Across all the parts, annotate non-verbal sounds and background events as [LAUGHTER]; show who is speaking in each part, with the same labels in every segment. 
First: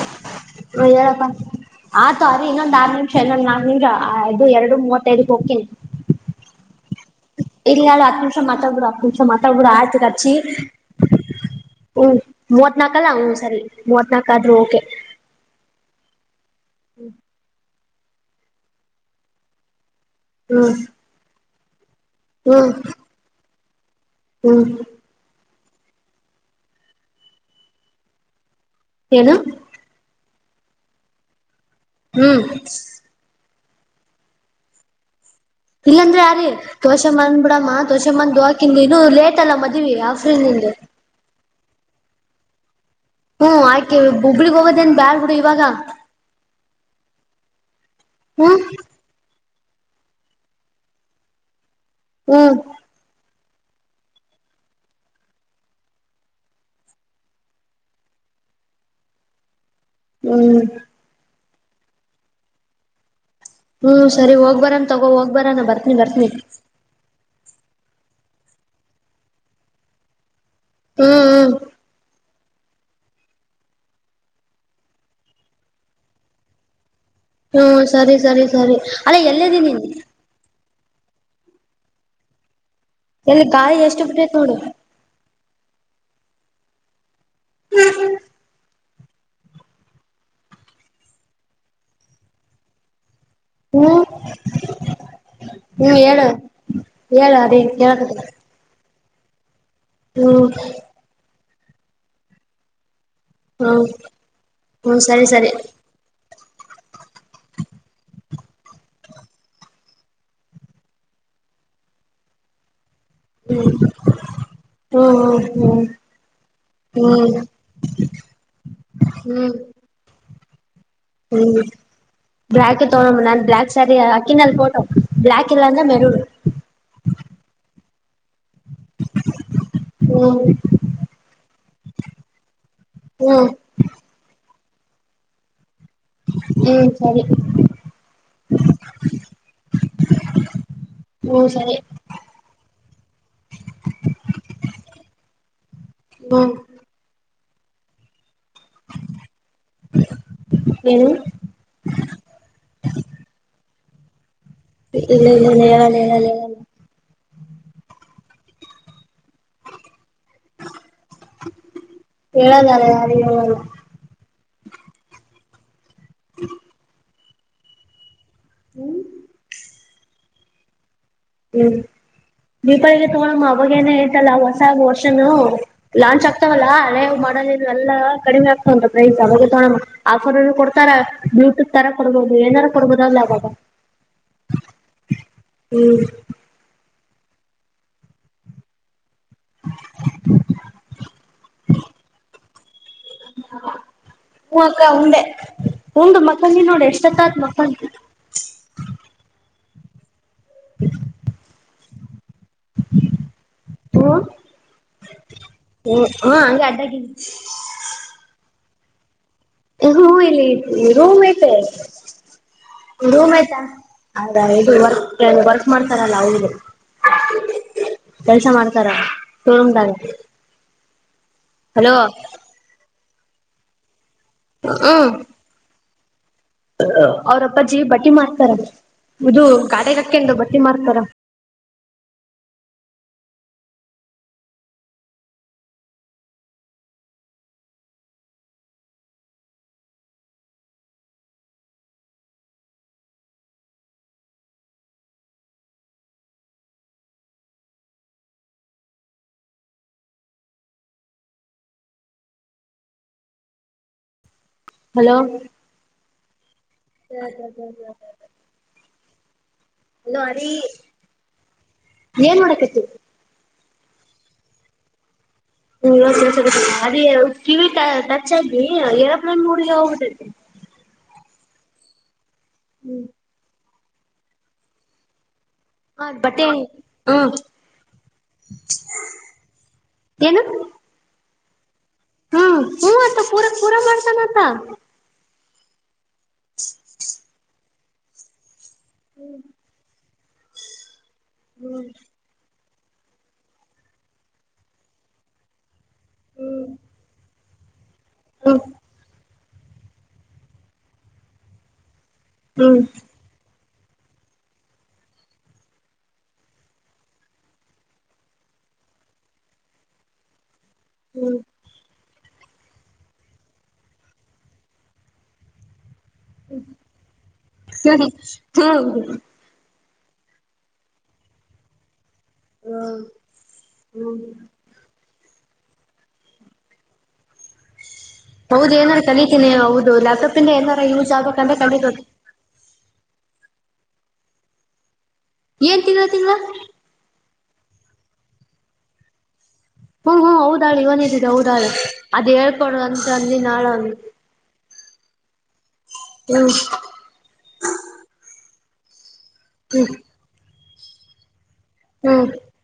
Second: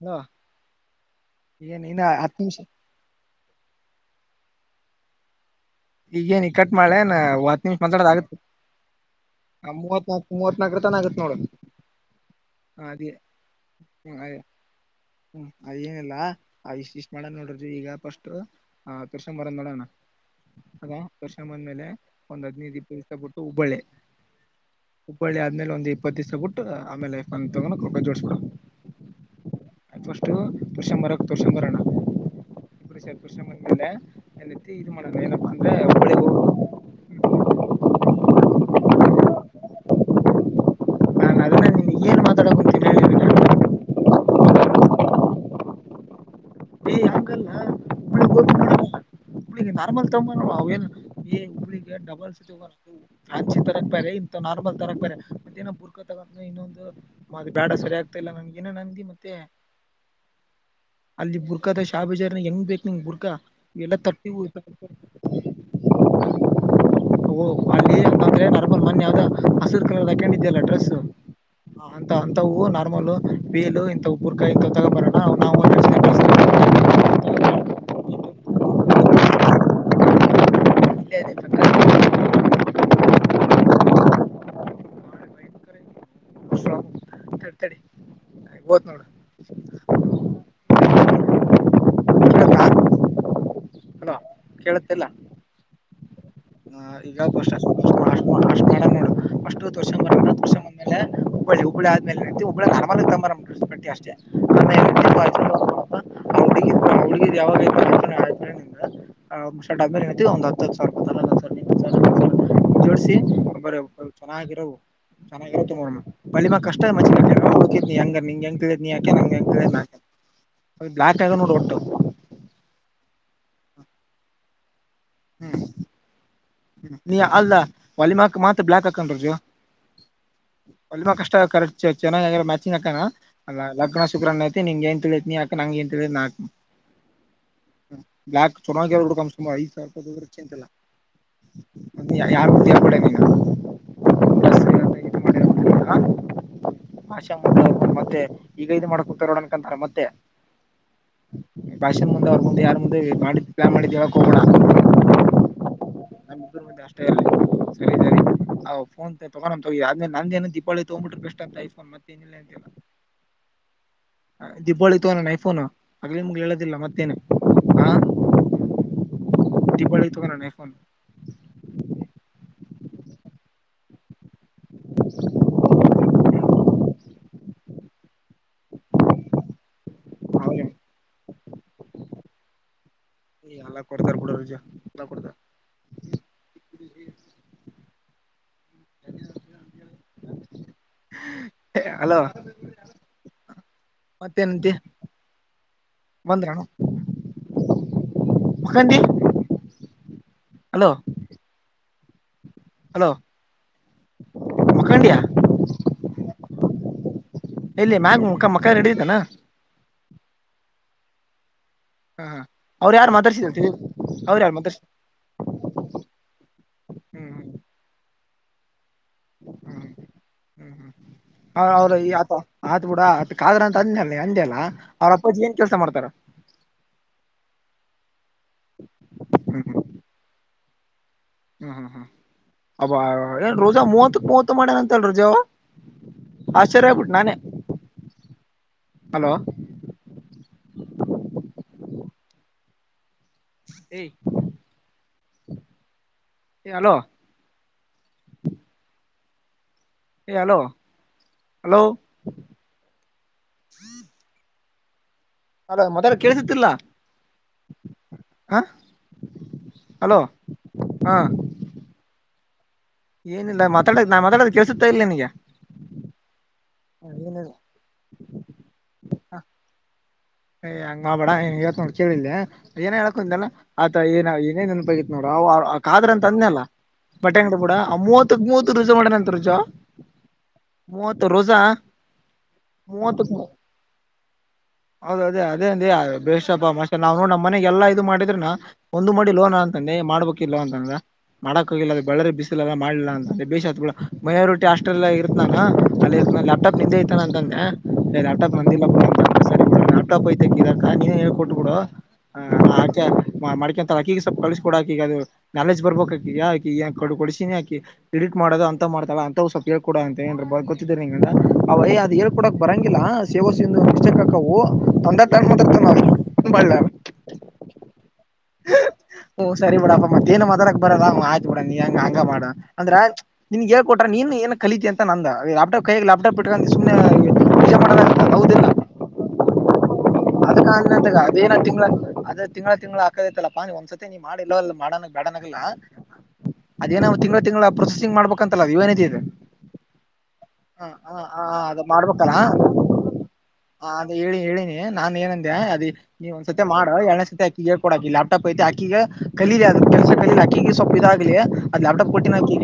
Speaker 1: Hello
Speaker 2: ಹೇಳಪ್ಪ
Speaker 1: ಏನ್ ಇನ್ನ
Speaker 2: ಹಾತ
Speaker 1: ಹತ್
Speaker 2: ಆದಿ
Speaker 1: ನಿಮಿಷ
Speaker 2: ಇನ್ನೊಂದು ಆರ್ ನಿಮಷ ಇನ್ನೊಂದು ನಾಕ ನಿಮಿಷ ಆ ಇದು ಎರಡು ಮೂವತ್ತೈದಕ್ ಹೋಗಕಿನಿ
Speaker 1: ಈಗೇನಿಗ ಕಟ್ ಮಾಡಲೇನ ಹತ್ತು ನಿಮಿಷ
Speaker 2: ಹೇಳು
Speaker 1: ಮಾತಾಡದ
Speaker 2: ಹತ್ತು
Speaker 1: ಆಗುತ್ತ
Speaker 2: ನಿಮಿಷ ಮಾತಾಡ್ಬಿಡು ಹತ್ತು ನಿಮಿಷ ಮಾತಾಡ್ಬಿಡು ಆಯ್ತು
Speaker 1: ಮೂವತ್ನಾಕ
Speaker 2: ಹಚ್ಚಿ
Speaker 1: ಮೂವತ್ನಾಲ್ಕ ರ ತಾನ ಆಗುತ್ತ ನೋಡ
Speaker 2: ಹ್ಮ್ ಮೂವತ್ನಾಕಲ್ಲ ಹ್ಮ ಸರಿ ಮೂವತ್ನಾಕ ಆದ್ರೂ ಓಕೆ
Speaker 1: ಇಲ್ಲಾ ಇಷ್ಟ್ ಇಷ್ಟ್ ಮಾಡಣ ನೋಡ್ರಿ ಈಗ ಫಸ್ಟ್ ತೋರ್ಸೊಂಡ ಬರಂದ್ ನೋಡೋಣ
Speaker 2: ಹ್ಮ್
Speaker 1: ಅದ ತೋರ್ಸ್ಕೊಂಡ ಬಂದ ಮೇಲೆ ಒಂದ್ ಹದನೈದ ಇಪ್ಪತ್ತ ದಿವಸ ಬಿಟ್ಟು ಹುಬಳ್ಳಿ
Speaker 2: ಹ್ಮ್ ಹ್ಮ್
Speaker 1: ಆಮೇಲೆ ಒಂದ ಇಪ್ಪತ್ತ ದಿವಸ ಬಿಟ್ಟ ಆಮೇಲೆ ಎಫ [UNINTELLIGIBLE] ತಗೋಕ್ ರಪ ಜೋಡಸ್ಕೋ
Speaker 2: ಏನು
Speaker 1: ಫಸ್ಟು ಡಿಸೆಂಬರಾಗ ತೋರಿಸಿಕೊಂಬರೋಣ
Speaker 2: ಹ್ಮ್
Speaker 1: [UNINTELLIGIBLE] ಅಂದ್ರೆ
Speaker 2: ಇಲ್ಲಾಂದ್ರೆ
Speaker 1: ಹುಬ್ಬಳ್ಳಿಗೆ
Speaker 2: ಆದಿ
Speaker 1: ಹೋಗು
Speaker 2: ತೋರಷೆ ಬಂದ್ ಬಿಡಮ್ಮ ತೋರಷೆ ಬಂದು ಅಕಿಂದು ಇದು ಲೇಟ್ ಅಲ್ಲ ಮದ್ವಿ ಯ ಫೀಲಿಂಗ್
Speaker 1: [UNINTELLIGIBLE] ಕುಂತೀನಿ ಹೇಳು ಈಗ
Speaker 2: ಹ್ಮ್ ಆಯ್ಕಿ ಹುಬ್ಬಳ್ಳಿಗ ಹೋಗೋದೇನ್ ಬ್ಯಾಡ ಬಿುಡು ಇವಾಗ
Speaker 1: ಏ ಹಂಗಲ್ಲ
Speaker 2: ಹ್ಮ
Speaker 1: ಹಿಗ ನಾರ್ಮಲ್ ತೋಂಬಾ ಅವೇ
Speaker 2: ಹ್ಮ್
Speaker 1: [UNINTELLIGIBLE] [INAUDIBLE] ಹಂಚಿ ತರಕ್ ಬಾರೆ ಇಂಥ ನಾರ್ಮಲ್ ತರಕ್ ಬಾರೆ ಮತ್ತೇನ ಬುರ್ಕ ತಗೊಂಡ್ರೆ ಇನ್ನೊಂದು ಅದು ಬೇಡ ಸರಿಯ ಆಗ್ತಾ ಇಲ್ಲ ನನ್ಗ ಎನೇನ ಅಂದಿ ಮತ್ತೆ
Speaker 2: ಹ್ಮ್
Speaker 1: ಅಲ್ಲಿ ಬುರ್ಕಾದ ಶಾಬಜಾರ ಹೆಂಗ್ ಬೇಕ್ ನಿಂಗ್ ಬುರ್ಕಾ ಎಲ್ಲ
Speaker 2: ಹ್ಮ್
Speaker 1: ತಟ್ಟ
Speaker 2: ಸರಿ ಹೋಗ್ಬರಾನ ತಗೋ ಹೋಗ್ ಬರಾನ ಬರ್ತನಿ ಬರ್ತನಿ
Speaker 1: ಅಲ್ಲಿ ಅದೆ ನಾರ್ಮಲ್ ಮನ್ನಿ ಯಾವುದ ಹೆಸರು ಕಲ್ಲರದ ಹಾಕ್ಕೊಂಡಿದ್ದೆಲ್ಲ ಡ್ರೆಸ್
Speaker 2: ಹ್ಮ್ ಹ್ಮ್
Speaker 1: ಅಂತ ಇಂಥವು ನಾರ್ಮಲು ವೇಲು ಇಂಥವು ಬುರ್ಕಾ ಇಂಥವ ತಗೊಂಬರೋಣ ನಾವು [UNINTELLIGIBLE]
Speaker 2: ಹ್ಮ್ ಸರಿ ಸರಿ ಸರಿ ಅಲ್ಲ ಎಲ್ಲೆದಿ ನೀನ
Speaker 1: ಇಲ್ಲೇದೆ ಪ್ರಕಾರ
Speaker 2: ಎಲ್ಲಿ ಗಾಳಿ ಎಷ್ಟ ಬಿಟ್ಟೈತ್ ನೋಡು
Speaker 1: [UNINTELLIGIBLE]
Speaker 2: ಹ್ಮ
Speaker 1: ಹೋತ್ ನೋಡ
Speaker 2: ಹ್ಮ್
Speaker 1: ಕೇಳುತ್ತಿಲ್ಲ
Speaker 2: ಹ್ಮ್ ಹೇಳ ಹೇಳ ಅದೇ
Speaker 1: ಅಷ್ಟು
Speaker 2: ಕೇಳಕತ್ತದ
Speaker 1: ಅಷ್ಟು ಅಷ್ಟು ಮಾಡೋಣ ನೋಡು ಫಸ್ಟ್
Speaker 2: ಹ್ಮ
Speaker 1: ಹಬ್ಬಳ ಆದ್ಮೇಲೆಬ್ಬ ಹರ್ಮ
Speaker 2: ಹ್ಮ್
Speaker 1: ಅಷ್ಟೇ [UNINTELLIGIBLE]
Speaker 2: ಹ್ಮ್ ಸರಿ ಸರಿ
Speaker 1: ಹುಡಗಿರದ [INAUDIBLE] [UNINTELLIGIBLE] [UNINTELLIGIBLE]
Speaker 2: ಹ್ಮ್
Speaker 1: ಒಬ್ಬರ ಒಬ್ಬ ಚೆನ್ನಾಗಿರವು
Speaker 2: ಹ್ಮ್
Speaker 1: ಚೆನ್ನಾಗಿರುತ್ತ
Speaker 2: ಹ್ಮ್
Speaker 1: ತಗೊಳೋಣ ಬಲಿ ಮ ಕಷ್ಟ ಮ
Speaker 2: ಹ್ಮ್
Speaker 1: ಹೆಂಗ ನಿಂಗ ತಿಳಿಯದ ನಿ ಹಾಕೆ ನನಗ
Speaker 2: ಹ್ಮ್
Speaker 1: ಹೆಂಗ
Speaker 2: ಹ್ಮ್
Speaker 1: ತಿಳಿಯದ ನಾ ಬ್ಲಾಕ್ ಆಗ್ಯಾವ ನೋಡ ಒಟ್ಟು
Speaker 2: ಬ್ಲಾಕೆ ತೋಗಮ್ಮ ನಾನ್ ಬ್ಲಾಕ್ ಸ್ಯಾರಿ ಹಾಕ್ಕಿನಲ‌ ಫೊಟೋ ಬ್ಲಾಕ್
Speaker 1: ಹ್ಮ್
Speaker 2: ಇಲ್ಲಾಂದ್ರೆ ಮೆರೂನ
Speaker 1: ನೀ ಅಲ್ಲ ವಲಿಮಕ್ ಮತ್ತ ಬ್ಲಾಕ್ ಹಾಕೊಂಡ ಬರತ್ತಿಯಾ
Speaker 2: ಹ್ಮ್
Speaker 1: ಒಲಿಮಾಕಷ್ಟೆ ಕರೆಕ್ಟ ಚೆನ್ನಾಗಿ ಮ್ಯಾಚಿಂಗ್ ಹಾಕಣ
Speaker 2: ಹ್ಮ್
Speaker 1: ಲಗ್ನ ಶುಗ್ರ ನಿನಗೆಂಗ್ ತಿಳಿತದ ನೀ ಹಾಕ ನನಗೆ ಹೆಂಗ
Speaker 2: ಹ್ಮ್ ಸರಿ
Speaker 1: ಬ್ಲಾಕ್ ಚೆನ್ನಾಗಿರು ಹುಡ್ಕಮ್ಮ ಸುಮ ಐದ ಸಾವಿರೂಪಾಯ ಹೋದರು ಚಿಂತಿಲ್ಲ
Speaker 2: ಹ್ಮ್ ಸರಿ
Speaker 1: ಯಾರ್ು್ದ ಕೊಡ ಈಗ ಬ
Speaker 2: ಹ್ಮ
Speaker 1: ಭಾಷಾ ಮತ್ತೆ ಈಗ ಇ ಮಾಡ್ಕೊತರೋ ಅನ್ಕಂತಾರೆ ಮತ್ತೆ
Speaker 2: ಏನು
Speaker 1: ಬಾಷನ್ ಮುಂದೆ ಅವರು ಮುಂದೆ ಯಾರು ಮುಂದೆ ಮಾಡಿದ್ರೆ ಪ್ಲಾನ್ ಮಾಡ ಯಾವಾಗ ಕೋಗಡ
Speaker 2: ಇಲ್ಲ ಇಲ್ಲ ಹೇಳಲ್ಲ
Speaker 1: ನಮ್ ಇಬ್ರು
Speaker 2: ಹೇಳಲ್ಲ
Speaker 1: ಮದ್ಯ ಅಷ್ಟೇ ಇರ್ಲಿ ಸರಿ ಫೋನ್ ತಗೊಂಡೊಂತ ತ ಆದ್ಮೇ ನಂದ ೇನ ದೀಪಾವಳಿ ತಗ್ಬಿಟ್ರೆ ಬೆಷ್ಟ ಅಂತ ಐಫೋನ್ ಮತ್ತೆ ಏನಿಲ್ಲ ಅಂತೇನ
Speaker 2: ಹೇಳಲ್ಲ ಯಾರಿಗೂ ಹೇಳಲ್ಲ
Speaker 1: ದೀಪಾವಳಿ ನೈಐಫೋನು ಆಗ್ಲಿ ನಿಮ್ ಹೇಳದಿಲ್ಲ ಮತ್ತೇನೆ ಹ ದೀಪಾವಳಿಗ್ ತಗೋಳ ಐಫೋಮ್
Speaker 2: ಹ್ಮ್ ದೀಪಾವಳಿಗೆ ತಗಳಮ್ಮ ಅವಾಗ ಏನ ಐತಲ್ಲ ಹೊಸ ವರ್ಷನು ಲಾಂಚ್ ಆಗ್ತವಲ್ಲ ಅೇವ್ ಕಡ ಎಲ್ಲಾ ಕಡಿಮೆ ಆಗ್ತಾ ವಂತ ಪ್ರೈಸ್ ಅವಾಗ ತಲ ಆಫರ್ನು ಕೊಡ್ತಾರ ಬ್ಲೂಟೂತ್ ತರ ಕೊಡಬೋುದು ಏನಾರ ಕೊಡ್ಬೋದಲ್ಲ ಅವಾಗ
Speaker 1: ಎಲ್ಲ ಕೊಡ್ತಾರ ಕಡ ರಜಾ ಎಲ್ಲ ಕೊಡ್ತಾರ
Speaker 2: ಹ್ಮ್
Speaker 1: ಅಲೋ
Speaker 2: ಹ ಅಕ್ಕ ಉಂಡೆ ಉಂಡು ಮಕ್ಕಂಡ್ ನೋಡಿ ಎಷ್ಟತ್ತತ್ ಮಕ್ಕಂಡ್
Speaker 1: ಮು ರ ಹಲೋ ಹಲೋ
Speaker 2: ಹ್ಮ
Speaker 1: ಮುಖಂಡಿಯ
Speaker 2: ಹ್ಮ ಹಾ ಹಂಗೆ ಅಡ್ಡಾಗಿ
Speaker 1: ಇಲ್ಲಿ ಮ್ಯಾಗ ಮುಖ ಸಕ್ಕ ರಡೀತಾನ
Speaker 2: ಹೂ ಇಲ್ಲಿ ರೂಮ್ ತೆ
Speaker 1: ಹ್ಮ ಹಾ
Speaker 2: ರೂಮ್ ಆಯ್ತಾೌದ ಇದು
Speaker 1: ಮಾತಾಡ್ಸ
Speaker 2: ವರ್ಕ್ ಮಾಡ್ತಾರಲ್ಲ ಅವರು
Speaker 1: ಹ್ಮ್
Speaker 2: ಕೆಲ್ಸ ಮಾಡ್ತಾರ
Speaker 1: ಹ್ಮ್
Speaker 2: ಶೋರೂಮ್ದಾಗ
Speaker 1: ಹ್ಮ್ ಹ್ಮ್ ಅವ್ರ
Speaker 2: ಹಲೋ
Speaker 1: ಆತ ಆತ್ ಬಿಡ ಆತ್ ಕಾದ್ರ ಅಂತ ಅಂದ್ಯ ಅಂದಲ್ಲ ಅಲ್ಲ ಅವ್ರ ಅಪ್ಪಾಜಿ ಏನ್ ಕೆಲಸ ಮಾಡ್ತಾರೆ
Speaker 2: ಅವರ ಅಪ್ಪಜಿ ಬಟ್ಟಿ ಮಾಡ್ತಾರ ಇದು
Speaker 1: ಹ್ಮ್
Speaker 2: ಗಟಗಕ್ಕೆಂದು ಬಟ್ಟೆ ಮಾಡ್ತಾರಾ
Speaker 1: ಹ್ಮ್ ಹ್ಮ್ ಹ್ಮ್ ಅಬ್ಬ ಏನ್ ರುಜಾ ಮೂವತ್ತಕ್ ಮೂವತ್ ಮಾಡೇನಂತಲ್ ೋಜಾವ ಆಶ್ಚರ್ಯ ಆಗ್ ಬಿಟ್ನಿ ನಾನೆ ಹಲೋ ಹಾ ಹೆ ಹ ಅಲೋ ಏ ಹಲೋ ಹಲೋ
Speaker 2: ಹಲೋ
Speaker 1: ಅದ ಮತಡದ್ ಕೇಳಸತಿಿಲ್ಲಾ
Speaker 2: ಸ ಸ ಸ ಸ ಅಲ್ಲೋ
Speaker 1: ಹಲೋ
Speaker 2: ಹರಿ
Speaker 1: ಹಾ
Speaker 2: ಏನ್ ಮಾಡೋಡಕತಿ
Speaker 1: ಮಾತಡ ನಾತಡದ ಕೇಳಸುತ್ತಾ ಇಲ್ಲ ನಿಿನಗೆ
Speaker 2: ಹ್ಮ ಅದ ಕಿವಿ ಟಚ್ ಆಗಿ ಎರೋಪ್ಲೇನ್ ಮೂಡಿಗೆ ಹೋಗುತ್ತತಿ
Speaker 1: ಅಯ್ ಹಂಗಬಡ ನೀನ್ ಇವತ್ತು ನೋಡ್ ಕೇಳಿಲ್ಲೆ ಏನ ಹೇಳಕ್ುಂತೆಲ್ಲಾ ಆತಾ ಏನ ಏನನ್ಪಗಿತ್ ನೋಡ್ರ ಅವ ಆ
Speaker 2: ಹ
Speaker 1: ಕಾದ್ರ ಅಂತ
Speaker 2: ಬಟ್ಟೆ
Speaker 1: ಅಂದನಲ್ಲ
Speaker 2: ಹ್ಮ
Speaker 1: ಬಟ್ಟೆಂಗಡ ಬೂಡ ಆ ಮೂವತ್ತು ಮೂವತ್ತು ರುಜು ಮಾಡನ ಅಂತ ರುಜು
Speaker 2: ಏನು
Speaker 1: ಮೂವತ್ತು ರೋಜಾ
Speaker 2: ಹ್ಮ್ ಹ ಮೂವತ್ತು ಪೂರ ಪೂರಾ ಮಾಡ್ತಾನತ
Speaker 1: ಹೌದು ಅದೇ ಅದೇ ಅಂದ ಬೇ್ಪ ಮತ್ತೆ ನಾವ್ ನೋಡ್ ನಮ್ಮ್ನೆಗೆಲ್ಲ ಇದು ಮಾಡಿದ್ರನಾ ಒಂದು್ ಮಾಡಿ ಲೋನ್ ಅಂತಾನೆ ಮಾಡ್ಬೇಕ ಇಲ್ವಾ ಅಂತಂದ್ರ
Speaker 2: ಹ್ಮ್
Speaker 1: ಮಾಡಕಿಲ್ಲ ಅ ಬೆಳ್ಳ ಬಿಸ ಮಾಡಲಿಲ್ಲ ಅಂತಂದ ಬೇಷ ಮೈನರಿಟಿ ಹಸ್ಟೆಲ್ ಇತ್ತತಾನ ಅಲ್ಲಿ
Speaker 2: ಹ್ಮ್
Speaker 1: ಲ್ಾಪ್ಟಾಪ್ ನಿಂದೆ ಐತಾನ ಅಂದೆ ಸಪ್ಟಾಪ್
Speaker 2: ಹ್ಮ್
Speaker 1: ಬಂದಿಲ್ಲ ನಾಪ ಟಾಪ್ ಐತ ಇದಕ್ಕ ನೀ ಹೇಳ್ಕೊಟ್ಬ ಬಿಡು
Speaker 2: ಹ್ಮ್
Speaker 1: ಮಾಡಕ ರಕಿಗ ಸ್ಪ್ ಕಳ್ಸಕ ಕೊಡಾಕಿಗ ಅದು ನಾಲೆಜ್ ಬರ್ಬೇಕ ಈಗ ಕೊಡಸಿನಿ ಎಡಿಟ್ ಮಾಡೋದು ಅಂತ ಮಾಡ್ತಲ್ಲ ಅಂತ ಸ್ವಲ್ಪಳ್ ಕೂಡ ಅಂತ
Speaker 2: ಹ್ಮ್
Speaker 1: ಅವಯ ಅ ಹೇಳ್ಕಡಕ್ ಬರಂಗಿಲ್ಲ ಸೇವಸಕ ಹವು ತಂದ ತರ್ತ ನಾವು
Speaker 2: ಹ ಹಾ
Speaker 1: ಹ್ಮ್ ಸರಿ ಬಿಡಪ್ಪ ಮತ್ತೇನ್ ಮಾತರಕ್ ಬರಲ್ಲ ಅವ ಆಯ್ತು ಬಿಡಣ ನೀಂಗ ಹಂಗ ಮಾಡ ಅಂದ್ರೆ
Speaker 2: ಹ್ಮ್
Speaker 1: ನಿನ್ಗೆ ಹೇಳ್ ಕೊಟ್ರ ನೀನ್ ಏನ್ ಕಲಿತ ಅಂತ ದ ಲ್ಯಾಪ್ಟಾಪ್ ಕೈ ಲ್ಯಾಪ್ಟಾಪ್ ಇಟ್ಕೊಂಡು ಸುಮನೆ ಮಾಡ
Speaker 2: ಹೌದು ಏನಾದಾರರು ಕಲಿತೀನಿ ಹೌದು ಲಾ
Speaker 1: ಅದ ಅದೇನ ತಿ ಅ ತಿಂಗಗಳಳ ತಿಂಗ್ಳ ಹಾಕದೈತ್ತಲ್ಲ ಪಾನಿ ಒಂದ್ಸತಿ ನೀ ಮಾಡಿ ಇಲ್ಲ ಎಲ್ಲ ಮಾಡ ಬೇಡಲ್ಲ
Speaker 2: ಏನ್ ತಿಂಗಳ ತಿಂಗಳ
Speaker 1: ಅದೇನ್ ತಿಂಗಳ ತಿಂಗಳ ಪ್ರೊಸೆಸಿಂಗ್ ಮಾಡ್ಬೇಕಂತಲ್ಲ ಅದು ಇವ ಏನತಿ ಇದೆ
Speaker 2: ಹ್ಮ್ ಹ್ಮ್ ಹೌದಾಳು
Speaker 1: ಹ ಹ
Speaker 2: ಇವನಿದಿದೆ
Speaker 1: ಹ
Speaker 2: ಹೌದಾಳು
Speaker 1: ಅದು
Speaker 2: ಅದ್
Speaker 1: ಮಾಡ್ಬೇಕಲ್ಲ
Speaker 2: ಹೇಳ್ಕೊಡು ಅಂತ ಅಂದಿ ನಾಳು
Speaker 1: ಹ ಅದ
Speaker 2: ಹ್ಮ್
Speaker 1: ಹೇಳಿ ಹೇಳಿ ನಾನ್ ಏನಂದೆ ಅದ ನೀವ ಒಂದ್
Speaker 2: ಹ್ಮ್
Speaker 1: ಸತಿ ಮಾಡ ಎರನೇ ಸತಿ ಅಕ್ಕಿಗೆ ಹೇಳ್ ಕೊಡಕಿ ಲಪ್ಟಾಪ್ ಐತಿ ಅಕ್ಕಿಗ ಕಲಲಿ ಅ
Speaker 2: ಹ್ಮ್
Speaker 1: ಕೆಲಸ ಕಲಿಲ್ಲಾಕ್ಕೀಗೆ ಸೊಪ್ಪ ಇದಾಗ್ಲಿ ಅದು ಲ್ಟಾಪ್ ಕೊಟ್ಟಿನ ಹಾಕಿ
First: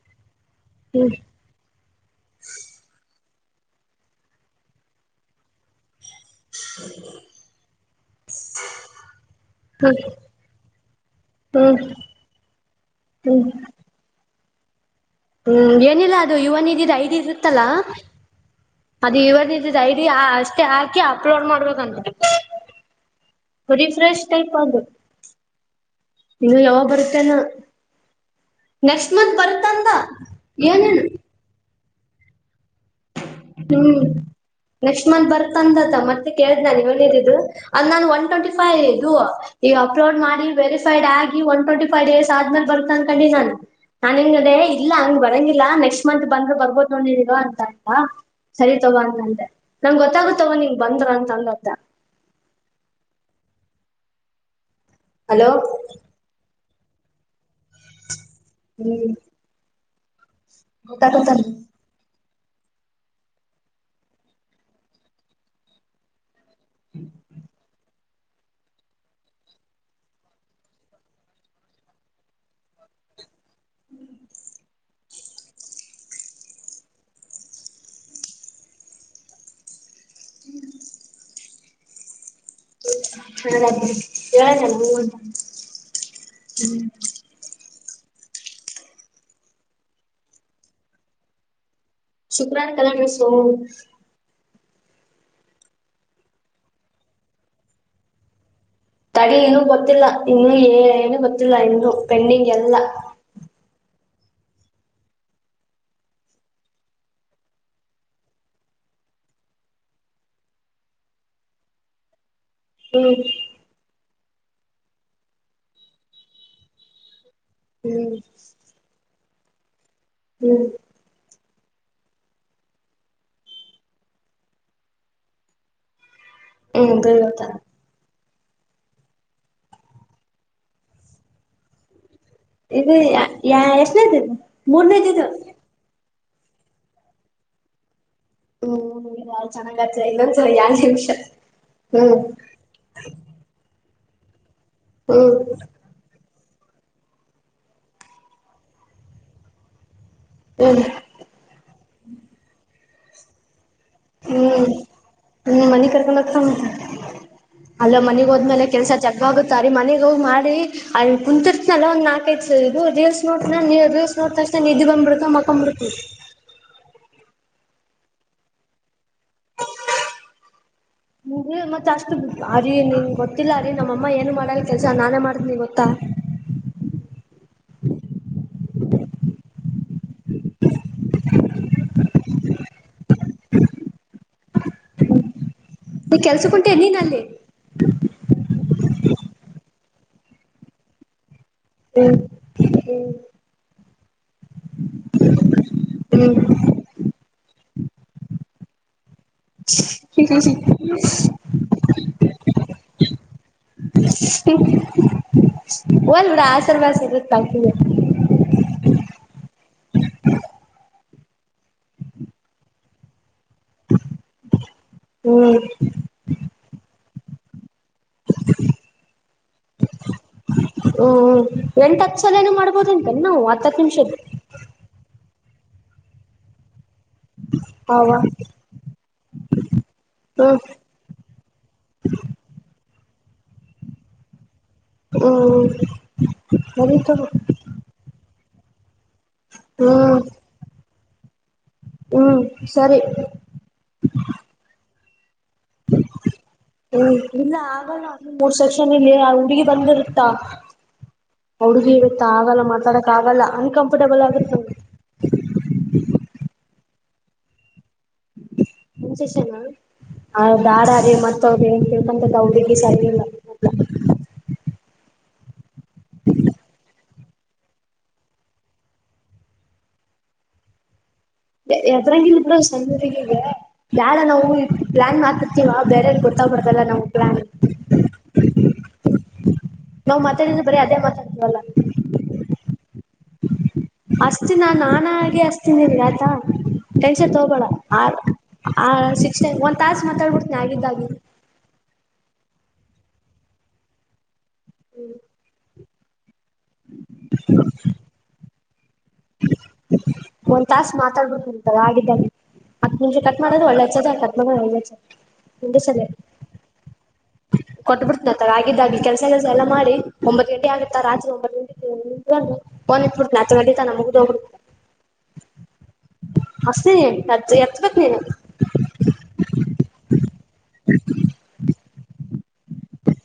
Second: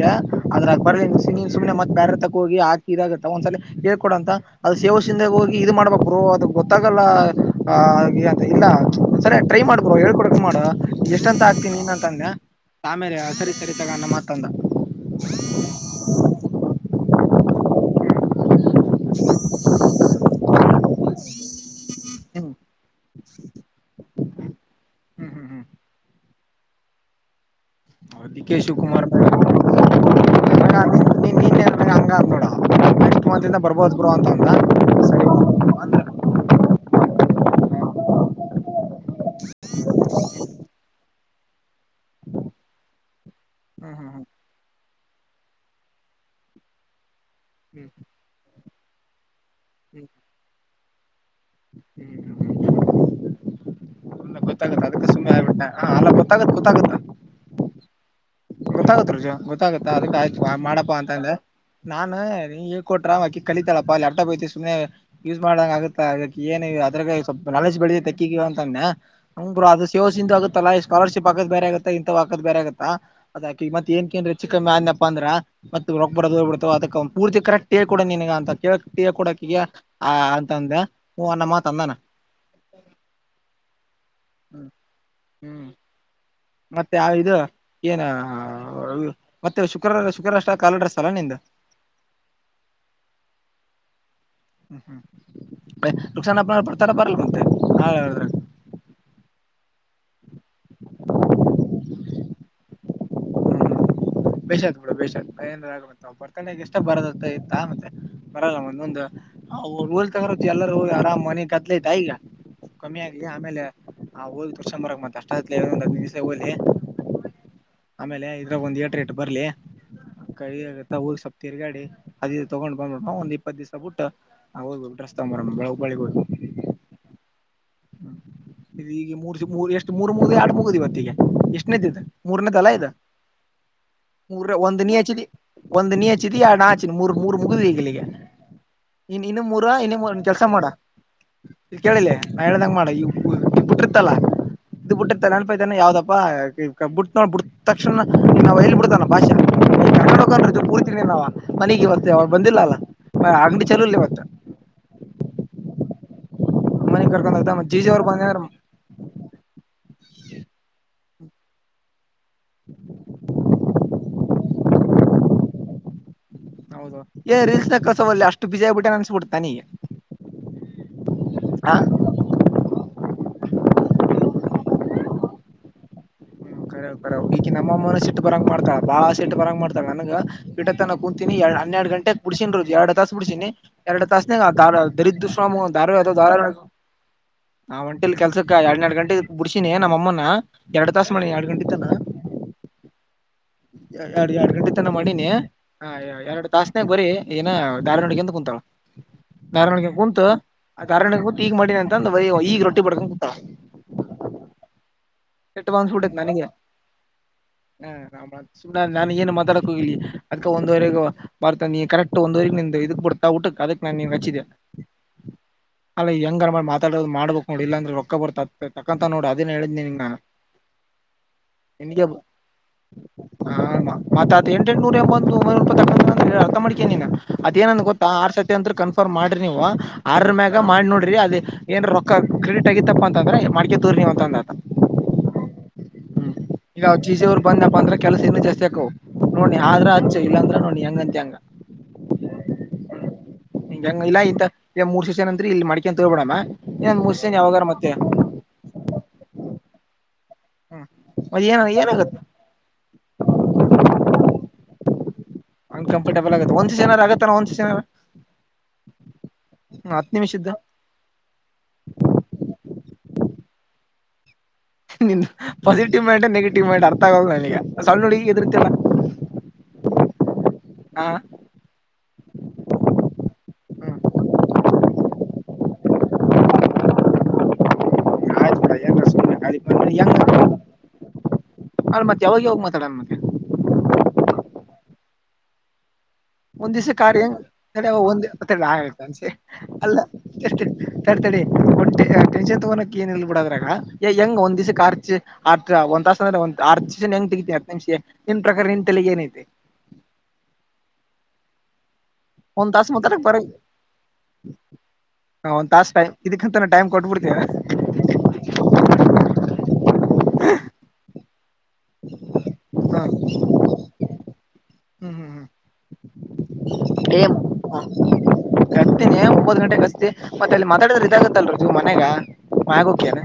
Speaker 1: ಅ್ರ ಬ
Speaker 2: ಹ್ಮ್
Speaker 1: ಸುನೆೆ ಬ್ಯಾರ ತಕ ಹೋಗಿ ಹಾಕಿ ಇದಾಗತ್ತ ಒಂದ್ಸಲ ಹೇಳ್ಕೊಡಂತ ಅದು ಸೇವಸಿಂದಾಗ ಹೋಗಿ ಇದು ಬ್ರೋ ಮಾಡ್ಬೇಕರು ಅದು ಗೊತ್ತಾಗಲ್ಲ ಇಲ್ಲ ಸರಿ ಟ್ರೈ ಮಾಡ್ಬ
Speaker 2: ಹ್ಮ್
Speaker 1: ಹೇಳ್ಕೊಡ್ಕ ಮಾಡ ಎಷ್ಟಂತ ಆತಿ
Speaker 2: ಹ್ಮ್
Speaker 1: ನೀನಂತ ಅಂದೆ ಆಮೇಲೆ
Speaker 2: ಹ್ಮ್
Speaker 1: ಸರಿ ಸರಿ ತಗ ಅನ್ನ ಮಾತಂದ
Speaker 2: ಹ್ಮ್ ಏನಿಲ್ಲ ಅದು ಇವನ ಇದಿದೆ ಐ ಇರುತ್ತಲ್ಲ ಅದು ಇವ ಡೈರಿ ಅಷ್ಟೇ ಹಾಕಿ ಅಪ್ಲೋಡ್ ಮಾಡ್ಬೇಕಂತ
Speaker 1: ಹ
Speaker 2: ಅ ನಿ ಯ ಬರುತ್ತನ
Speaker 1: ದಿಕ ಶಿವಕುಮಾರ್ ಆ
Speaker 2: ಏನೇನು
Speaker 1: ಹಂಗ ಕೂಡ
Speaker 2: ಹ್ಮ್ ನೆಕ್ಸ್ಟ್ ಮಂತ್
Speaker 1: ಅಂದ್ರ ಹ್ಮ್
Speaker 2: ಬರ್ತಂತತ್ತ
Speaker 1: ಹ್ಮ್
Speaker 2: ಮತ್ತೆ ಕೇಳ್ದ್ ನಾನನ್ ವನೇರಿದ್ದು ಅ್ ನಾನು ಒನ್ ಟ್ವೆಂಟಿ ಫೈ ಇದು ಈಗ ಅಪ್ಲೋಡ್ ಮಾಡಿ ವೆರಿಫೈಡ್ ಆಗಿ ಒನ್ ಟ್ವೆಂಟಿ ಫೈವ್ ಡೇಸ್ ಆದ್ಮೇ ಬತ್ತತ ಅನ್ಕಂಡಿದ್ದ ನಾನನ್
Speaker 1: ಹ್ಮ್
Speaker 2: ನನ್
Speaker 1: ಹ್ಮ್
Speaker 2: ಹೆಂಗ ಅದ ಇಲ್ಲ ಹಂಗ್ ಬರಂಗಿಲ್ಲ ನೆಕ್ಸ್ಟ್ ಮಂತ್ ಬಂದ್ರು ಬರ್ಬೋದು ನೋಡಿದಿರೋ ಅಂತ ಆ್ತಾ ತವ ಅಂತಂತೆೆ ನಮ್
Speaker 1: ಹ್ಮ್
Speaker 2: ಗೊತ್ತಾಗುತ್ತವ ನೀ ಬಂದ್ರ ಅಂತ ಅನ್ನೋದ್ದ
Speaker 1: ಹ್ಮ್ ತ್ತ ಅದಕ್ಕೆ ಸುಮ್ಮ ಆಿ
Speaker 2: ಹಲೋ
Speaker 1: ಹ ಅಲ್ಲತ್ತತ್ತ
Speaker 2: ಹ್ಮ್
Speaker 1: ಗೊತ್ತಾಗತ್ ರುಜು ಗೊತ್ತಾಗತ್ತ ಅದಕ್ಕೆ ಆಯ್ತು ಮಾಡಪ್ಪಾ ಅಂತಂದ
Speaker 2: ಗೊತ್ತಾಗುತ್ತಲ್
Speaker 1: ನಾನ ಹೇಗೆ ಕೊಟ್ರ ಅಕಿ ಕಳಿತಾಪ್ಪ ಲ್ಯಾಪ್ಟಾಪ್ ಐತಿ ಸು್ನೆ ಯೂಸ್ ಮಾಡ್ದಂಗ ಆಗುತ್ತಾ ಏನು ಅದ್ರಾಗ ಸ್ಲ್ಪ ನಾಲೆಜ್ ಬೆಳಿದೆ ತೆಕ್ಕಿ ಅ ಅದು ಸೇವಸ ಆಗುತ್ತಲ್ಲ ಸ್ಕಾಲರ್ಶಿಪ್ ಹಾಕದ ಬೇರೆ ಆಗತ್ತ ಇಂತ ಹಾಕದ ಬೇರೆ ಬಗತ್ತಾ ಮತ್ ಏನುಕ್ಕೆ ಅಂದ್ರೆ ಹೆಚ್ಚು ಕಮ್ಮಿ ಆಯ್ತು ಅಂದ್ರ ಮತ್ ರೊಕ್ಕ ಬರೋದು ಬಿಡತೋ ಅದಕ್ಕ ಪೂರ್ತಿ ಕರೆಕ್ಟಾಗಿ ಹೇಳಿಕೊಡು ಅಂತ ಕೇಳಕ್ ತಿ ಕೊಡಕಿಗೆ ಆ ಅಂತಂದ ಹ ಅನ್ನ ಮಾತ ಅಂದಾನ
Speaker 2: ಹ ಹೇಳಲ್ಲ
Speaker 1: ಹ್ಮ್
Speaker 2: ಹಟ
Speaker 1: ಮತ್ತೆ ಯಾವ ಇದು ಏನ ಮತ್ತೆ ಶುಕ್ರವಾರ ಶುಕ್ರಷ್ಟ ಕಾಲಾಡಸ್ತಲ್ಲ ನಿಂದು
Speaker 2: ಶುಕ್ರವಾರ ಕಲ್ರರಾಣ ಸೋ
Speaker 1: ಹ್ಮ್ ಹ್ಮ್ ನುಕ್ಸಾಡ್ತರ ಬರಲ್ ಮಂತೆ ಹ
Speaker 2: ತಡಿ ಇನ್ನುೂ ಗೊತ್ತಿಲ್ಲ ಇನ್ನುೂ ಏ ಏನು ಗೊತ್ತಿಲ್ಲ ಇನ್ನುೂ ಪೆಂಡಿಂಗ್ ಎಲ್ಲ
Speaker 1: ಬೇಷಾದ್ ಕೂಡ ಬೇಷಾದ್ ಆಗ ಬರ್ತಾನ ಎಷ್ಟ ಬರದಂತ ಇತ್ತ ಮತ್ತೆ ಬರಲ್ಲ ಒಂದೊಂದು ಹ ಹೋಲ್ ತಗ ಎಲ್ಲ ಹೋಗಿ ಆರಾಮ್ನೆಗ್ ಕದ್ಲೈತ ಈಗ ಕಮ್ಮಿ ಆಗ್ಲಿ ಆಮೇಲೆ ಆ ಹೋಲ್ ತುರ್ಸಂಬರಕ್ ಮತ್ತ ಅಷ್ಟ ಆ್ಲರಂದಂದು ಹ ದಿವಸ ಹೋಲಿ
Speaker 2: ಹ್ಮ್
Speaker 1: ಆಮೇಲೆ ಇದ್ರ ಒಂದ್ ಎಟ ಎಟು ಬರ್ಲಿ ಕಿ
Speaker 2: ಹ್ಮ್
Speaker 1: ಆಗತ್ತ ಹಊಲ್ ಸೊ ತಿಗಾಡಿ ಅದದು ತೊಗೊಂಡ್ ಬಂದಬಡ ಒಂದ ಇಪ್ಪತ್ತು ದಿವ್ಸ ಬಿಟ್ಟ ನ ಹ್ಬೇಕುಡ್ರಸ್ ತಗೊ ಬರೋ ಬಳಗ್ ಹೋಗ್ರರು
Speaker 2: ಹ್ಮ್ ಬೀಳ್ತ
Speaker 1: ಈಗ ಮೂರು ಮೂ ಎಷ್ಟು ಮೂರ್ ಮೂಗ ಎರಡು ಮುಗುದಿವತ್ತಿಗೆ ಎಷ್ಟನ್ದಿದ್ದ ಮೂರನೇ ತಲ ಇ
Speaker 2: ಇದು ಯ ಎಷ್ಟನೇದ ಇದು
Speaker 1: ಮೂರ ಒಂದ ನೀಚ್ಚ
Speaker 2: ಮೂರನೇದಿದು
Speaker 1: ಒಂದ ನೀ ಚ ನಾಚ ಮೂರು ಮೂರು ಮುಗುವಗಿಗೆ
Speaker 2: ಹ್ಮ್ಳ ಚಣ ಕಚಲ್ಲ ಚರಿ ನಿಮಿಷ
Speaker 1: ಇ ಕೇಳಿಲ್ಲ
Speaker 2: ಹ್ಮ್
Speaker 1: ನಾ ಹೇಳ್ದಂಗ ಮಾಡ ಈ ಇ ಬಿಟ್ಟಿರ್ತಲ್ಲ ಇದು
Speaker 2: ಹ್ಮ್
Speaker 1: ಬಿಟ್ಟಿರ್ತಲ್ಲ ಅನ್ಪಾಯತಾನೆ ಯಾವ್ದಪ್ಪ ಬಿಟ್ ನೋ ಬಿಟ್ಟ ತಕ್ಷಣವು ಎಲ್ಲಿ ಬಿಡತಲ್ಲ ಭಾಷಾಡ
Speaker 2: ಹ್ಮ್
Speaker 1: ಕೂತೀನಿ ನ ಮನೆಗೆ ಇವ ಅವ ಬಂದಿಲ್ಲ ಅ
Speaker 2: ಹ್ಮ್ ಹ್ಮ್ ಮನ ಕರ್
Speaker 1: ಮನೆಗ್ ಕರ್ಕೊಂಡ್ ಹೋಗ್ದ ಮತ್ ಜೀಜಿ
Speaker 2: ಅಲ್ಲ
Speaker 1: ಅವ್ರು
Speaker 2: ಮನಗ್
Speaker 1: ಬಂದಂದ್ರ
Speaker 2: ಹೋದ್ಮೇಲೆ ಕೆಲ್ಸ ಚಕ್ವಾಗುತ್ತಾರಿರೀ ಮನ ರೋಗ್ ಮಾಡಿ ಕುಂತರ್ತನಲ್ಲ ಒಂದ ನಾಕೈತ್ ಇದು ರೀಲ್ಸ್ ನೋಡ ನೀ ರೀಲ್ಸ್ ಸೋ ತಷ್ಟು ನಿಧಿ ಬ ಮೃತ ಮಕ್ಕಂಬೃತ
Speaker 1: ಹೌದ ಏ ರೀಲ್ಸ್ ಕಲಸವಲ್ಲ ಅಷ್ಟು ಬಿಜಿ ಆಗ್ಬಿಟ್ಟ ಅನಡ್ತಾನಗ
Speaker 2: ನಿ ಮತ್ತತ್ ಅಷ್ಟು ಅರಿ ನಿನ್ ಗೊತ್ತಿಲ್ಲ ಅರಿೀ ನಮ್ಮಅಮ್ಮ ಏನು ಮಾಡ ಕೆಲಸ ನಾನೇ ಮಾಡ್ತೀನಿ ಗೊತ್ತಾ
Speaker 1: ರೋಗಿ ನಮ್ಮಮ್ಮನ ಸಿಟ್ಟು ಬರಂಗ ಮಾಡತಳ ಬಾಳ ಸಿಟ್ಟ ಬರಂಗ ಮಾಡ್ತಳ ನನ ಗ ಬಿಟ್ಟ ತನ ಕುೂಂತೀಿನಿ ಎರ ಹನ್ನೆರಡು ಗಂಟೆಗೆಗ್ ಬಿುಸಿನಿದು ಎಡು ತಾಸ ಬುಡಸಿನಿ ಎರಡು ತಾಸನಾಗ ಆ ದರಿದು ಶ್ರಾಮು ದಾರ ದ
Speaker 2: ನೀ ಕೆಲ್ಸಕ್ ಹೊಂಟೆ ನೀನ್ ಅಲ್ಲಿ
Speaker 1: ಒಂಟಿಲಿ ಕೆಲ್ಸಕ್ಕ ಎರಡ್ ನರಡು ಗಂಟೆ ಬುಡ್ಸಿನಿ ನಮ್ಮ ಮ್ಮ ಎರಡು ತಾಸ ಮಣೆ ಎರಡು ಗಂಟೆ
Speaker 2: ಹ್ಮ
Speaker 1: ಎರಡು ಎರಡ್ ಗಂಟೆ ತನ ಮಾಡಿನಿ ಹ
Speaker 2: ಹ್ಮ್
Speaker 1: ಎರಡು ತಾಸನಾಗ ಬರೀ ಏನ ದಾರ ನೋಡಗೆ ಎಂತ ಕುಂಂತಳ ದಾರಾಯಣಗೆ ಕುರತು ದಾರಾಯಣ್ಯ ಕುತು ಈಗ ಮಾಡಿನಿ ಅಂತಂದುಯ ಈಗ ರೊಟ್ಟಿ ಬಡ್ಕ್ ಕುೂತ
Speaker 2: ಹ್ಮ
Speaker 1: ಎಟ್ಟು ಬಾವನ್ ಸಟ ನನಗೆ
Speaker 2: ಬಾಸ್ ಇರತ್ ಬಾಕಿದೆ
Speaker 1: ಹಾ ನ ಸುಮ ನಾನು ಏನು ಮಾತಾಡಕ್ ಹೋಗಿಲಿ ಅದ್ಕ ಒಂದುವರೆ ಬರ್ತ ನೀ ಕರೆಕ್ಟ್ ಒಂದವರೆ ಇದ ಕೊಡ್ ಊಟಕ್ ಅದಕ್ ನಾನನ್ ರಚ್ಚಿದ್ದೆ
Speaker 2: ಹ್ಮ್
Speaker 1: ಅಲ್ಲ ಹೆಂಗರ ಮಾತಾಡ್ ಮಾಡ್ಬೇಕು ನೋ ಇಲ್ಲಾಂದ್ರೆ ಹಕ್ಕ ಬರ್ತ ತಕ್ಕಂತ ನೋಡಿ ಅದೇ ಹೇಳಿದ್ರರಿನಿ ನಾನು
Speaker 2: ಹ್ಮ್ ಎಂಟ ಹತ್ ಸಲನು ಮಾಡ್ಬೋದಂತೇನ್ ನಾವು
Speaker 1: ಹ
Speaker 2: ಹತ್ತತ್ ನಿಮಿಷದ
Speaker 1: ಮಾ ತಾತ ಎಂಟ ಎಟನೂರ ಅರ್ಥ ಮಾಡ್ಕೇನಾ ಅದೇಏನಂದ ಗೊಾ
Speaker 2: ಅವ
Speaker 1: ಆರ್ ಸರ್ತಿ ಅಂತತ್ ಕನ್ಫರ್ಮ್ ಮಾಡ್ರಿ ನೀವು ಆರ ಮ್ಯಾಗ ಮಾಡಿ ನೋಡ್ರಿ ಅದ ಏನ್ ರೊಕ್ಕ ಕ್ರೆಡಿಟ್ ಆಗಿತ್ತಪ್ಪ ಅಂತಂದ್ರೆ ಮ್ಕೆ ತೋರ್ ನೀವ ಅಂತಂದತ
Speaker 2: ಹ್ಮ್
Speaker 1: ಹ್ಮ್ ಈಗ
Speaker 2: ಹ್ಮ್ ಸರಿ ತಗೋ
Speaker 1: ಚೀಜೆವರು ಬಂದಪ್ಪ ಅಂದ್ರೆ ಕೆಲ್ಸ ಇನ್ನು ಜಾಸ್ತಿ ಸಕ್ ನೋಡಿ ಆದ್ರ ಅಚ್ಚ
Speaker 2: ಹ್ಮ್
Speaker 1: ಇಲ್ಲಾಂದ್ರ ನೋಡಿ ಹೆಂಗ ಅಂತ
Speaker 2: ಹ್ಮ್ ಸರಿ
Speaker 1: ಹೆಂಗ ಹಂಗ ಇಲ್ಲ ಈತ ಮೂರ್ಸ ಸೀಸನ್
Speaker 2: ಇಲ್ಲ
Speaker 1: ಯಾವಾಗಾರ ಮತ್ತೆ
Speaker 2: ಆಗಲ್ಲ ಮೂರ್ ಸೆಕ್ಷನ್ ಇಲ್ಲಿ ಹುಡುಗಿ
Speaker 1: ಹ್ಮ್ ಮತ್ ಏನ
Speaker 2: ಹಡುಗಿ
Speaker 1: ಏನಾಗತ್ತ
Speaker 2: ಇರುತ್ತಾ ಆಗಲ್ಲ ಮಾತಾಡಕ್ ಆಗಲ್ಲ ಅನ್ಕಂಫರ್ಟಬಲ್ ಆಗಿತ್ತ
Speaker 1: ಡಬಲ್ ಆಗುತ್ತೆ ಒಂದ್ ಜನರ ಆಗತ್ತಾನ ಒಂದಸ ಜನರ
Speaker 2: ಮುಂಚೆಷನ ದಾರಾರೆ ಮತ್ತ ಅವ್ರ ಏನ್ ಕೇಳ್ಕಂತ ಅವಿಗೆಸ ಇದಿಲ್ಲ ಹ
Speaker 1: ನಿನ್ ಪಾಸಿಟಿವ್ ಮೈಂಟ್ ನೆಗೆಟಿವ್ ಮೈಂಟ್ ಅರ್ಥ ಆಗೋದ ನನಗೆ ಸವಳ್ಣ ನೋಡಿ ಈಗ ಎದಿರ್ತಿಲ್ಲ ಹಾ
Speaker 2: ಎದ್ರಂಗ ಇಲ್ ಬಿ್ರ ಸಂಜಗಗೆ
Speaker 1: ಹ್ಮ್
Speaker 2: ಬ್ಯಾಡ ನಾವು ಇ ಪ್ಲಾನ್ ಮಾಡ್ತಿತತಿವ ಬೇರೆ ಗೊತ್ತ. ಬರ್ತಲ್ಲ ನಾವು ಗಾಣಿ
Speaker 1: ಂಗ
Speaker 2: ನಾವ್ ಮಾತಾಡಿದ್ರೆ ಬರೀ ಅದೇ
Speaker 1: ಅ ಮತ್ತ ಯಾವಾಗ ಹೋಗ್ ಮಾತಾಡಣ ಮತ್ತ
Speaker 2: ಅಷ್ಟತಿನ ನಾನೆ ಅಷ್ಟತಿನಿ ಇಿಲ್ಲ
Speaker 1: ಒಂದ್ ದಿವ್ಸ ಕಾರಂಗ ಒಂದ
Speaker 2: ಆ
Speaker 1: ಆತು ಅನ್ಸ
Speaker 2: ಸಿಕ್ಸ್ ಟೈಮ್ ಒಂದ್
Speaker 1: ಅಲ್ಲ
Speaker 2: ತಾಸ ಮಾತಾಡ್ಬಿಡ್ತೀನಿ
Speaker 1: ಿೆ
Speaker 2: ಆಗಿದ್ದಾಗಿ
Speaker 1: ಟೆನ್ಷನ್ ತಗೋಕ್ ಏನ್ ನಿಲ್ ಬಿಡದ್ರಾಗ ಹೆಂಗ ಒಂದ್ಸಕ್ಕೆ ಆರ್ ಆ ಒಂದ್ಾಸಸ್ ಅಂದ್ರೆ ಒಂದ ಆರ್ಷ ಹೆಂಗ್ ತೆಗತಿ ಹರ್ ನಿಮಿಷ ನಿನ್ ಪ್ರಕಾರ ನಿ ತಲೆಗೆ ಏನೈತೆ
Speaker 2: ಒಂದ್ ತಾಸ ಮಾತಾಡ್ಬೇಕು ಅಂತ ಹಾಗ
Speaker 1: ಒಂದ್ ತಾಸ
Speaker 2: ಆತ್ಮ
Speaker 1: ಮಾತಾಡಕ್
Speaker 2: ಶತ್ ಮಾರ ಒಳ್ಳ ಚ ಆಾಕತ್ ನ ಮ ಒಳ್ಳ
Speaker 1: ಹ ಒಂದು ತಾಸ ಟೈಮ ಇದಕ್ಕಂತ ನಾ ಮ್ ಕೊಬಿ
Speaker 2: ಕೊಟ್ಟ ಬಿಿಡ್ತತ ಹಾಗಿದ್ದಾಗ ಕೆಸ ಕೆಲಸ ಎಲ್ಲ ಮಾಡಿ ಒಂಬತ್ತು ಗಂಟೆ ಆಗುತ್ತಾತ್ರಿ ಒಂಬತ್ತು ಗಂಟೆ ಆತಾನ ಮುಗ್ದೋಗ
Speaker 1: ಏ
Speaker 2: ನೀನು
Speaker 1: ಕರ್ತೀನಿ ಒಂಬತ್ತು ಗಂಟೆಗೆ ಕಸ್ತಿ ಮತ್ತೆ ಅಲ್ಲಿ ಮಾತಾಡಿದ್ರೆ ಇದಾಗತ್ತಲ್ ಮನಗ ಆಗಕನೆ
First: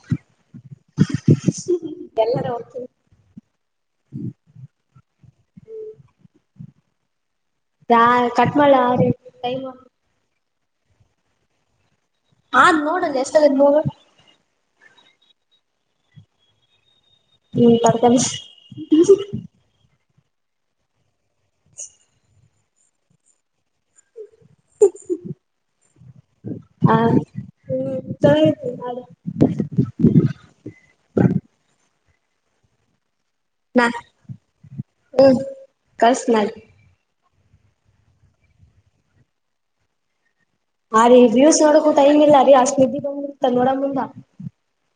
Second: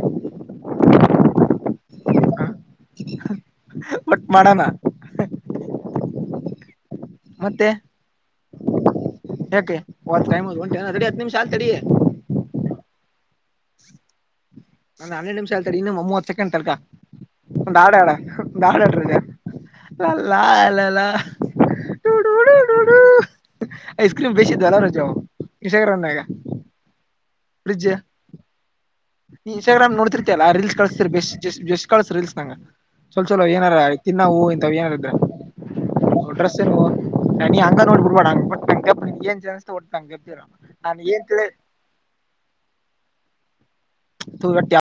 Speaker 2: ಎಲ್ಲರೂ
Speaker 1: ಬಟ್ ಮಾಡೋಣ ಮತ್ತೆ
Speaker 2: ಯಾ ಕಟ್ ಮಾಡ ಟೈಮ್
Speaker 1: ಯಾಕೆತ್ ಕಾಯದ ಡಿ ಹತ್ತು ನಿಮಿಷಲ್ ತಡಿ
Speaker 2: ಹಾ್ ನೋಡಲ್ಲ ಎಷ್ಟ ಆಗತ್ ನಗ
Speaker 1: ಒಂದು ಹೆರಡು ನಿಮಷ ಹತ ಇನ್ನು ಮೂವತ್ ಸೆಕಂಡ್ ತರ್ಕ
Speaker 2: ಹ್ಮ್
Speaker 1: ದಾಡ್ಯಾಡ
Speaker 2: ತರ್ಕ
Speaker 1: ದಾಡಡ್ರ ಲಲ್ಲಾಾ ನೋಡೋಡು ನೋಡು ಐಸ್ ಕ್ರೀಮ್ ಬಸಿಿದ್ದ ಅಲ್ಲ ರಜಾವಷಗ
Speaker 2: ಹ ಹ್ಮ್ ಚ
Speaker 1: ಇನ್ಸ್ಟಾಗ್ರಾಮ್ ಕಳಸಿಲ್ಸ್ ನಗೆ ಸ್ವಲ್ ಚಲೋ ಏನಾರ
Speaker 2: ನಾ
Speaker 1: ತಿನ್ನವು ಇಂತ ಏನಾರ
Speaker 2: ಹ್ಮ್ ಕಳ್ಸ ನಾಳೆ
Speaker 1: ಡ್ರೆಸ್ ಏನುವು ನಾನಿ ಹಂಗ ನೋಡ್ಬಡ್ಬಡ ಹಂಗಂಗ ಏನ್ ಜನ್ಸ್ತ ತಂಗಗೆಬಿರ
Speaker 2: ಆ ರೀ ವ್ಯೂಸ್ ನೋಡಕು ಟೈ್ ಇಲ್ಲ ರ ಅಷ್ಟ್ ನ ಇದ್ದಿದ್ದೋಗ್ ಇರ್ತ ನೋಡ ಮುಂದ
Speaker 1: ಟ